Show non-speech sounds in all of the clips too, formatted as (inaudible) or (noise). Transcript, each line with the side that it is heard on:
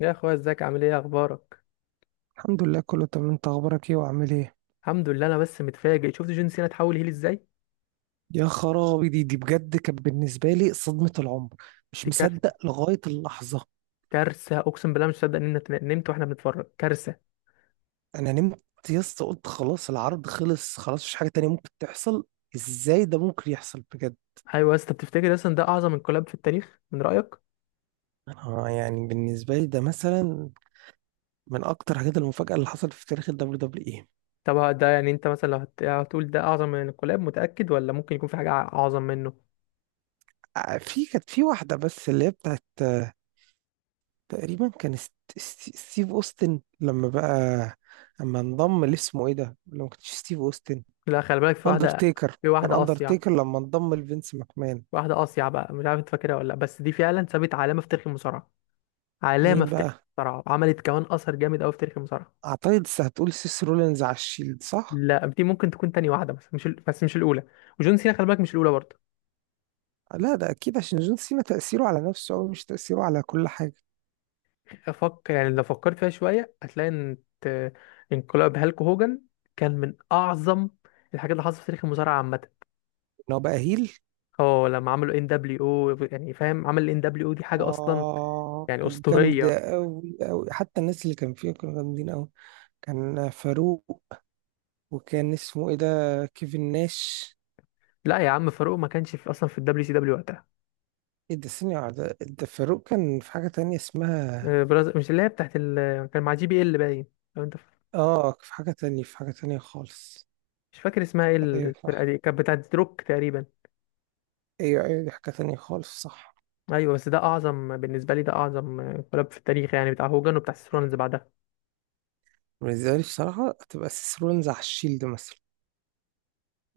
left: يا اخويا ازيك؟ عامل ايه؟ اخبارك؟
right: الحمد لله، كله تمام. انت اخبارك ايه وعامل ايه؟
left: الحمد لله. انا بس متفاجئ شفت جون سينا اتحول هيل ازاي.
right: يا خرابي، دي بجد كانت بالنسبه لي صدمه العمر. مش
left: دي كارثه،
right: مصدق لغايه اللحظه.
left: كارثه، اقسم بالله مش مصدق ان انت نمت واحنا بنتفرج. كارثه.
right: انا نمت. يا اسطى قلت خلاص، العرض خلص. خلاص، مش حاجه تانية ممكن تحصل. ازاي ده ممكن يحصل بجد؟
left: ايوه يا اسطى، بتفتكر اصلا ده اعظم انقلاب في التاريخ؟ من رايك
right: انا يعني بالنسبه لي ده مثلا من اكتر حاجات المفاجاه اللي حصلت في تاريخ الدبليو دبليو اي.
left: طب ده، يعني انت مثلا لو هتقول ده اعظم من انقلاب، متاكد ولا ممكن يكون في حاجه اعظم منه؟
right: اه، في كانت في واحده بس اللي هي بتاعت، تقريبا كان ستيف اوستن لما بقى، اما انضم، اللي اسمه ايه ده، لو ما كانش ستيف اوستن،
left: لا خلي بالك، في واحده،
right: اندرتيكر.
left: في
right: كان
left: واحده اصيع.
right: اندرتيكر لما انضم لفينس ماكمان.
left: واحده اصيع بقى مش عارف انت فاكرها ولا لا، بس دي فعلا سابت علامه في تاريخ المصارعه، علامه
right: مين
left: في تاريخ
right: بقى؟
left: المصارعه، وعملت كمان اثر جامد قوي في تاريخ المصارعه.
right: اعتقد هتقول سيس رولينز على الشيلد، صح؟
left: لا دي ممكن تكون تاني واحدة، بس مش ال... بس مش الأولى. وجون سينا خلي بالك مش الأولى برضه.
right: لا ده اكيد عشان جون سينا تأثيره على نفسه أوي، مش تأثيره على كل حاجة.
left: أفكر يعني لو فكرت فيها شوية هتلاقي إن انقلاب هالك هوجن كان من أعظم الحاجات اللي حصلت في تاريخ المصارعة عامة.
right: ان هو بقى هيل.
left: اه لما عملوا ان دبليو او، يعني فاهم عمل الان دبليو او دي حاجة أصلا،
right: اه،
left: يعني
right: كان جامد
left: أسطورية.
right: أوي أوي، حتى الناس اللي كان فيها كانوا جامدين أوي. كان فاروق، وكان اسمه ايه ده، كيفن ناش.
left: لا يا عم، فاروق ما كانش في أصلا في الدبليو سي دبليو وقتها.
right: ايه ده؟ ثانية ده فاروق كان في حاجة تانية اسمها،
left: مش اللي هي بتاعت ال... كان مع جي بي ال باين. لو أنت ف-
right: اه، في حاجة تانية، في حاجة تانية خالص.
left: مش فاكر اسمها ايه
right: ايوه
left: الفرقة
right: صح.
left: دي، كانت بتاعت روك تقريبا.
right: ايوه ايوه، دي حاجة تانية خالص، صح.
left: ايوه بس ده اعظم، بالنسبه لي ده اعظم انقلاب في التاريخ، يعني بتاع هوجن وبتاع سيسرون اللي بعدها.
right: بالنسبة لي بصراحة هتبقى سيسرونز على الشيلد مثلا.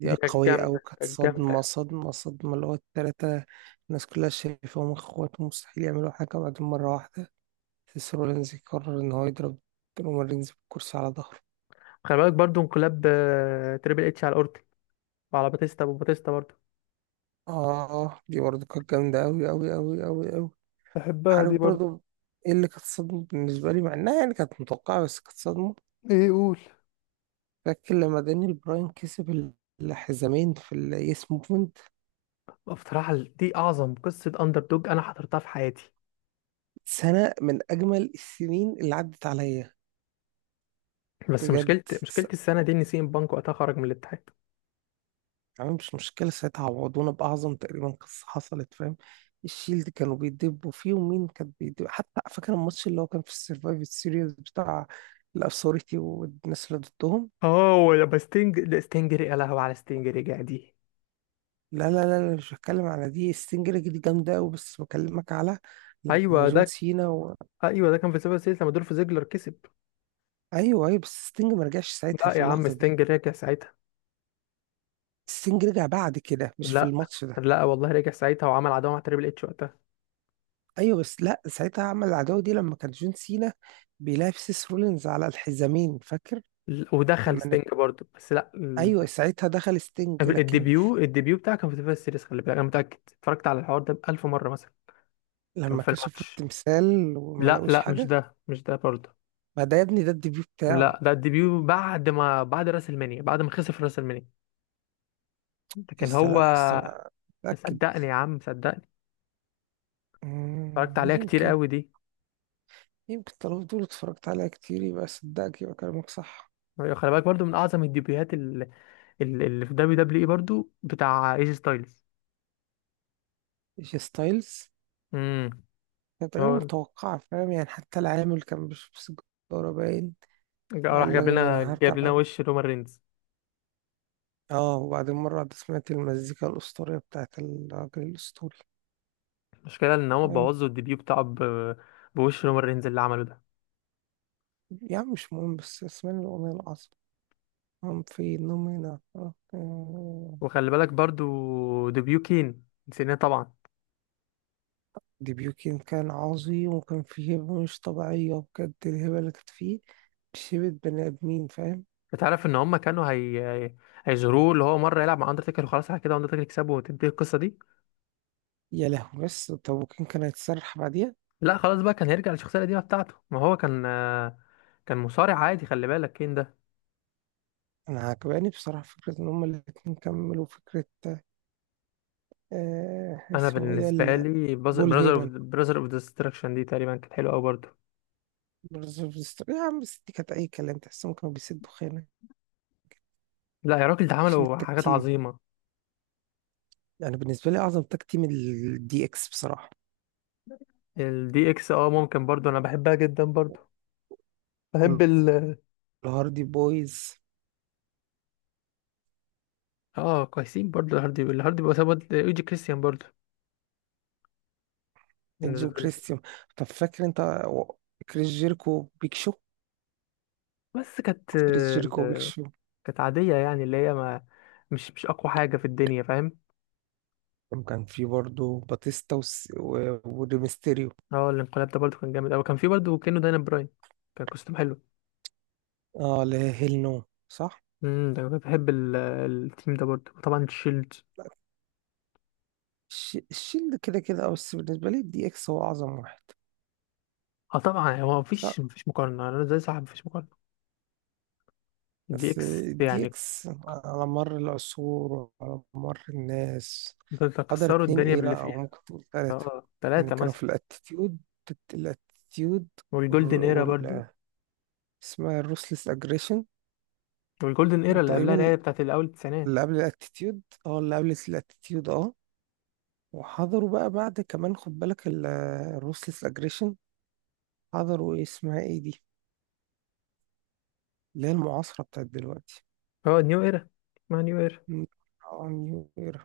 right: دي
left: دي كانت
right: قوية أوي،
left: جامده،
right: كانت
left: كانت
right: صدمة
left: جامده.
right: صدمة صدمة، اللي هو التلاتة. الناس كلها شايفاهم اخوات، مستحيل يعملوا حاجة، بعدين مرة واحدة سيسرونز يقرر إن هو يضرب رومارينز بالكرسي على ظهره.
left: خلي بالك برضو انقلاب تريبل اتش على اورتن وعلى باتيستا، وباتيستا برضو
right: اه، دي برضه كانت جامدة أوي أوي أوي أوي أوي.
left: بحبها
right: عارف
left: دي برضه.
right: برضه، ايه اللي كانت صدمة بالنسبة لي مع إنها يعني كانت متوقعة بس كانت صدمة؟
left: ايه؟ قول.
right: فاكر لما دانيال براين كسب الحزامين في اليس موفمنت؟
left: بصراحه دي اعظم قصه اندر دوج انا حضرتها في حياتي.
right: سنة من أجمل السنين اللي عدت عليا.
left: بس
right: بجد.
left: مشكله
right: س-
left: السنه دي ان سي ام بانك وقتها خرج من الاتحاد.
right: أنا مش مشكلة ساعتها، عوضونا بأعظم تقريبا قصة حصلت، فاهم؟ الشيلد كانوا بيدبوا فيه، ومين كان بيدب؟ حتى فاكر الماتش اللي هو كان في السرفايف سيريز بتاع الأثوريتي والناس اللي ضدهم.
left: اه ولما ستينج، لا يا لهوي على ستينج، رجع دي.
right: لا لا لا لا، مش بتكلم على دي. ستينج دي جامدة أوي، بس بكلمك على لما
left: ايوه
right: جون
left: ده
right: سينا
left: ايوه ده كان في سيفر سيلز لما دول في زيجلر كسب.
right: أيوه أيوه، بس ستينج ما رجعش ساعتها
left: لا
right: في
left: يا عم،
right: اللحظة دي.
left: ستينج رجع ساعتها.
right: ستينج رجع بعد كده، مش في
left: لا،
right: الماتش ده.
left: لا والله رجع ساعتها وعمل عداوه مع تريبل اتش وقتها.
right: ايوه بس لا، ساعتها عمل العداوه دي لما كان جون سينا بيلعب سيس رولينز على الحزامين، فاكر؟
left: ودخل
right: لما
left: ستينج
right: نت...
left: برضه، بس لا ال-
right: ايوه ساعتها دخل ستينج، لكن
left: الديبيو، الديبيو بتاعه كان في تلفزيون السيريس، خلي بالك انا متاكد اتفرجت على الحوار ده بألف مره مثلا. كان
right: لما
left: في
right: كشفوا
left: الماتش.
right: التمثال وما
left: لا
right: لقوش
left: لا، مش
right: حاجه.
left: ده، مش ده برضه.
right: ما ده يا ابني ده الديبيو بتاعه.
left: لا ده الديبيو بعد راس المنيا، بعد ما خسر في راس المنيا، لكن
right: يس لا
left: هو.
right: يس، انا متاكد.
left: صدقني يا عم، صدقني، اتفرجت عليها كتير
right: يمكن.
left: قوي دي.
right: يمكن، طالما دول اتفرجت عليها كتير، يبقى صدقك، يبقى كلامك صح.
left: أيوة، خلي بالك برضه من اعظم الديبيوهات اللي في دبليو دبليو اي برضه بتاع ايجي ستايلز.
right: جي ستايلز.
left: امم.
right: كانت غير متوقعة، فاهم؟ يعني حتى العامل كان بيشرب سيجارة باين،
left: راح
right: وقال لك
left: جاب لنا
right: أنا هرجع.
left: جاب لنا وش رومان رينز.
right: اه، وبعدين مرة واحدة سمعت المزيكا الأسطورية بتاعت الراجل الأسطوري.
left: المشكله ان هو
right: يعني.
left: بوظوا الديبيو بتاعه بوش رومان رينز اللي عمله ده.
right: يعني مش مهم، بس اسمعني الأغنية العظيمة. هم في نومينا، آه، آه.
left: وخلي بالك برضو ديبيو كين نسيناه طبعا.
right: ديبيوكين كان عظيم، وكان فيه هبة مش طبيعية، بجد الهبة اللي كانت فيه مش هبة بني آدمين، فاهم؟
left: انت عارف ان هم كانوا هي- هيجروه اللي هو مره يلعب مع اندرتيكر وخلاص، على كده اندرتيكر يكسبه وتنتهي القصه دي.
right: يا لهوي، بس طب وكان كان هيتسرح بعديها؟
left: لا خلاص بقى، كان هيرجع للشخصيه القديمه بتاعته، ما هو كان كان مصارع عادي خلي بالك كين ده.
right: أنا عجباني بصراحة فكرة إن هما الاتنين كملوا فكرة.
left: انا
right: اسمه إيه ده،
left: بالنسبه لي
right: بول
left: براذر
right: هيمن.
left: اوف ديستراكشن دي تقريبا كانت حلوه قوي برضو.
right: يا عم بس دي كانت أي كلام، تحسهم كانوا بيسدوا خانة
left: لا يا راجل، ده
right: عشان
left: عملوا
right: التاك
left: حاجات
right: تيم.
left: عظيمه.
right: يعني بالنسبة لي أعظم تاك تيم الدي إكس، بصراحة.
left: الدي اكس اه، ممكن برضو انا بحبها جدا برضو. بحب ال.
right: والهاردي بويز.
left: اه كويسين برضو الهاردي، الهاردي بسبب ايجي كريستيان برضو،
right: إيدج
left: بالنسبه لي.
right: وكريستيان. طب فاكر أنت و- كريس جيركو وبيك شو؟
left: بس كانت
right: كريس جيركو وبيك شو.
left: كانت عاديه، يعني اللي هي ما مش، مش اقوى حاجه في الدنيا فاهم.
right: وكان في برضه باتيستا وريمستيريو.
left: اه الانقلاب ده برضو كان جامد قوي. كان في برضو كانه داينا براين، كان كوستوم حلو.
right: اه لا، هيل نو، صح؟
left: ده أنا بحب التيم ده برضو طبعا، الشيلد.
right: الشيلد كده كده، بس بالنسبة لي الدي إكس هو أعظم واحد.
left: اه طبعا هو
right: لا،
left: مفيش مقارنه، انا زي صاحب مفيش مقارنه. الدي
right: بس
left: اكس
right: الدي
left: يعني،
right: إكس على مر العصور وعلى مر الناس
left: كنت
right: حضر
left: كسروا
right: اتنين،
left: الدنيا
right: ايه
left: باللي
right: لا، او
left: فيها.
right: ممكن تقول تلاتة.
left: اه
right: يعني
left: ثلاثه
right: كانوا
left: مثلا.
right: في الاتيتيود، الاتيتيود،
left: والجولدن ايرا برضو،
right: وال، اسمها الروسلس اجريشن.
left: والجولدن ايرا اللي قبلها اللي هي
right: وتقريبا
left: بتاعت الاول التسعينات.
right: اللي قبل الاتيتيود، اللي قبل الاتيتيود، وحضروا بقى بعد كمان، خد بالك، الروسلس اجريشن. حضروا ايه اسمها ايه دي، اللي هي المعاصرة بتاعت دلوقتي؟
left: اه نيو ايرا، ما نيو ايرا،
right: م- اه، نيو ايرا.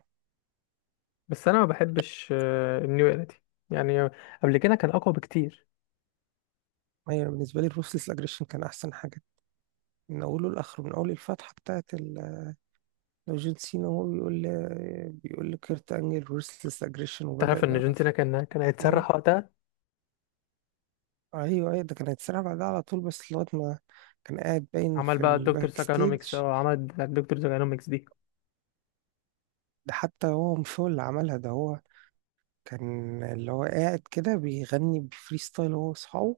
left: بس انا ما بحبش النيو ايرا دي، يعني قبل كده كان اقوى بكتير.
right: ايوه بالنسبة لي الروسلس اجريشن كان احسن حاجة من اوله لاخره، من اول الفتحة بتاعت لو جون سينا هو بيقول، بيقول لكيرت انجل ورثلس اجريشن وبدأ
left: تعرف ان جون
right: بقى.
left: سينا كان
right: هو
left: هيتسرح وقتها،
right: ايوه ايوه، ده كان هيتسرع بعدها على طول، بس لغايه ما كان قاعد باين
left: عمل
right: في
left: بقى الدكتور
right: الباك ستيج.
left: ساكانوميكس. اه عمل بتاعت الدكتور ساكانوميكس دي.
right: ده حتى هو مش هو اللي عملها، ده هو كان اللي هو قاعد كده بيغني بفري ستايل هو واصحابه،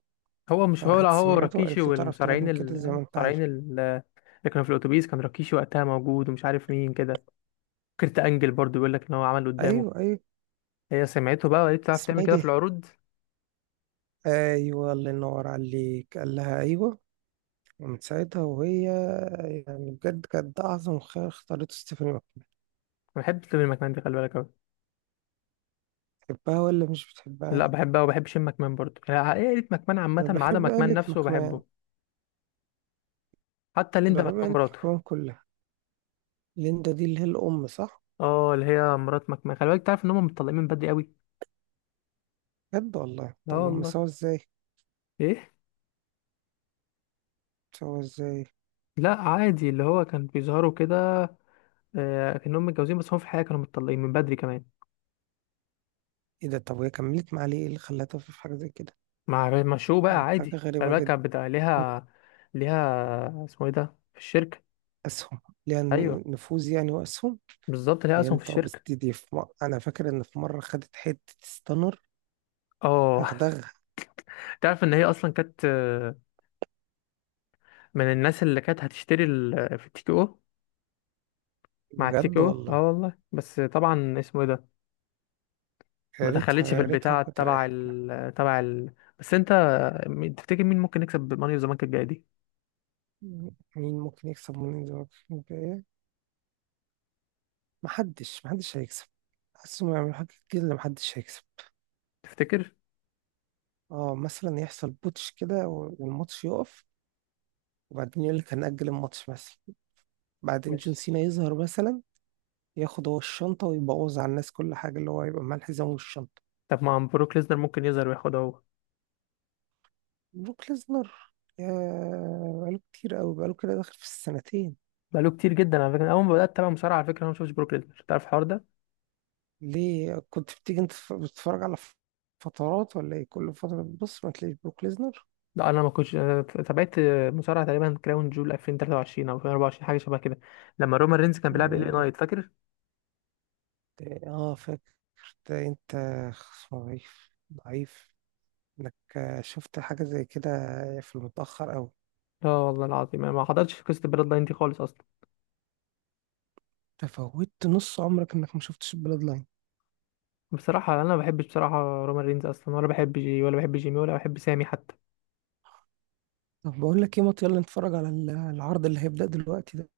left: هو مش هو، لا
right: فراحت
left: هو
right: سمعته
left: راكيشي
right: وقالت له تعرف
left: والمصارعين
right: تغني كده زي ما انت
left: المصارعين
right: عارف.
left: اللي كانوا في الاتوبيس، كان راكيشي وقتها موجود ومش عارف مين كده. كرت انجل برضو بيقول لك ان هو عمل قدامه،
right: ايوه ايوه.
left: هي سمعته بقى وقالت تعرف
right: اسمها
left: تعمل
right: ايه
left: كده في
right: دي؟
left: العروض.
right: ايوه الله ينور عليك، قال لها ايوه. ومن ساعتها وهي، يعني بجد، كانت ده اعظم خيار اختارته ستيفاني.
left: انا بحب تلمي المكان دي خلي بالك أوي.
right: بتحبها ولا مش
left: لا
right: بتحبها؟
left: بحبها، وبحب شم مكمان برضه، يعني عائلة مكمان عامة
right: انا
left: ما عدا
right: بحب
left: مكمان
right: آلة
left: نفسه
right: مكمان،
left: بحبه. حتى ليندا
right: بحب
left: مكمان
right: آلة
left: مراته،
right: مكمان كلها. ليندا دي اللي هي الام، صح؟
left: اه اللي هي مرات مكمان، خلي بالك تعرف ان هم متطلقين من بدري قوي.
right: بجد والله؟
left: لا
right: طب هم
left: والله.
right: سوا ازاي؟
left: ايه؟
right: سوا ازاي؟
left: لا عادي، اللي هو كان بيظهروا كده آه كانهم متجوزين، بس هم في الحقيقة كانوا متطلقين من بدري كمان.
right: ايه ده؟ طب وهي كملت مع ليه؟ ايه اللي خلاها تقف في حاجه زي كده؟
left: مع شو بقى،
right: يعني حاجه
left: عادي، خلي
right: غريبه
left: بالك
right: جدا.
left: كانت بتاع ليها، ليها اسمه ايه ده في الشركة.
right: اسهم. ليها.
left: ايوه،
right: نفوذ يعني واسهم.
left: بالظبط ليها اسهم في
right: فهمت. اه بس
left: الشركة.
right: دي في انا فاكر ان في مره خدت حته ستانر،
left: اه.
right: دغدغها.
left: (laughs) تعرف ان هي اصلا كانت من الناس اللي كانت هتشتري في التيكي او، مع التيكو
right: بجد
left: اه
right: والله.
left: والله. بس طبعا اسمه ايه ده،
right: يا
left: ما
right: ريتها
left: دخلتش في
right: يا ريتها،
left: البتاع
right: وكانت
left: تبع
right: ريحتنا.
left: ال تبع ال بس انت تفتكر مين ممكن يكسب ماني اوف ذا بانك الجايه دي؟
right: مين ممكن يكسب من دلوقتي؟ محدش، محدش هيكسب. حاسس انه يعملوا حاجة كده اللي محدش هيكسب.
left: تفتكر؟
right: اه مثلا يحصل بوتش كده والماتش يقف، وبعدين يقول لك هنأجل الماتش مثلا، بعدين
left: مش،
right: جون سينا يظهر مثلا، ياخد هو الشنطة ويبوظ على الناس كل حاجة، اللي هو يبقى معاه الحزام والشنطة.
left: طب ما عم بروك ليزنر ممكن يظهر وياخدها هو.
right: بروك ليزنر. يا. بقاله كتير قوي، بقاله كده داخل في السنتين.
left: بقاله كتير جدا على فكره. اول ما بدات اتابع مصارعه، على فكره، انا ما شفتش بروك ليزنر، تعرف الحوار ده.
right: ليه كنت بتيجي انت بتتفرج على فترات ولا ايه؟ كل فترة بتبص ما تلاقيش بروك
left: لا انا ما كنتش، أنا تابعت مصارعه تقريبا كراون جول 2023 او 2024، حاجه شبه كده، لما رومان رينز كان بيلعب ال
right: ليزنر.
left: نايت فاكر.
right: اه فاكر. انت ضعيف ضعيف انك شفت حاجة زي كده في المتأخر أوي.
left: لا والله العظيم انا ما حضرتش قصه البلاد لاين دي خالص اصلا.
right: تفوتت نص عمرك انك ما شفتش البلاد لاين.
left: بصراحة أنا ما بحبش بصراحة رومان رينز أصلا، ولا بحب جي، ولا بحب جيمي، ولا بحب سامي حتى.
right: طب بقول لك ايه مات، يلا نتفرج على العرض اللي هيبدأ دلوقتي ده.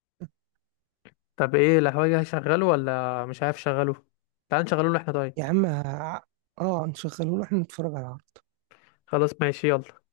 left: طب ايه الهواجة؟ هشغله ولا مش عارف شغله؟ تعال نشغله له احنا طيب.
right: يا عم اه نشغله له احنا، نتفرج على العرض.
left: خلاص ماشي، يلا.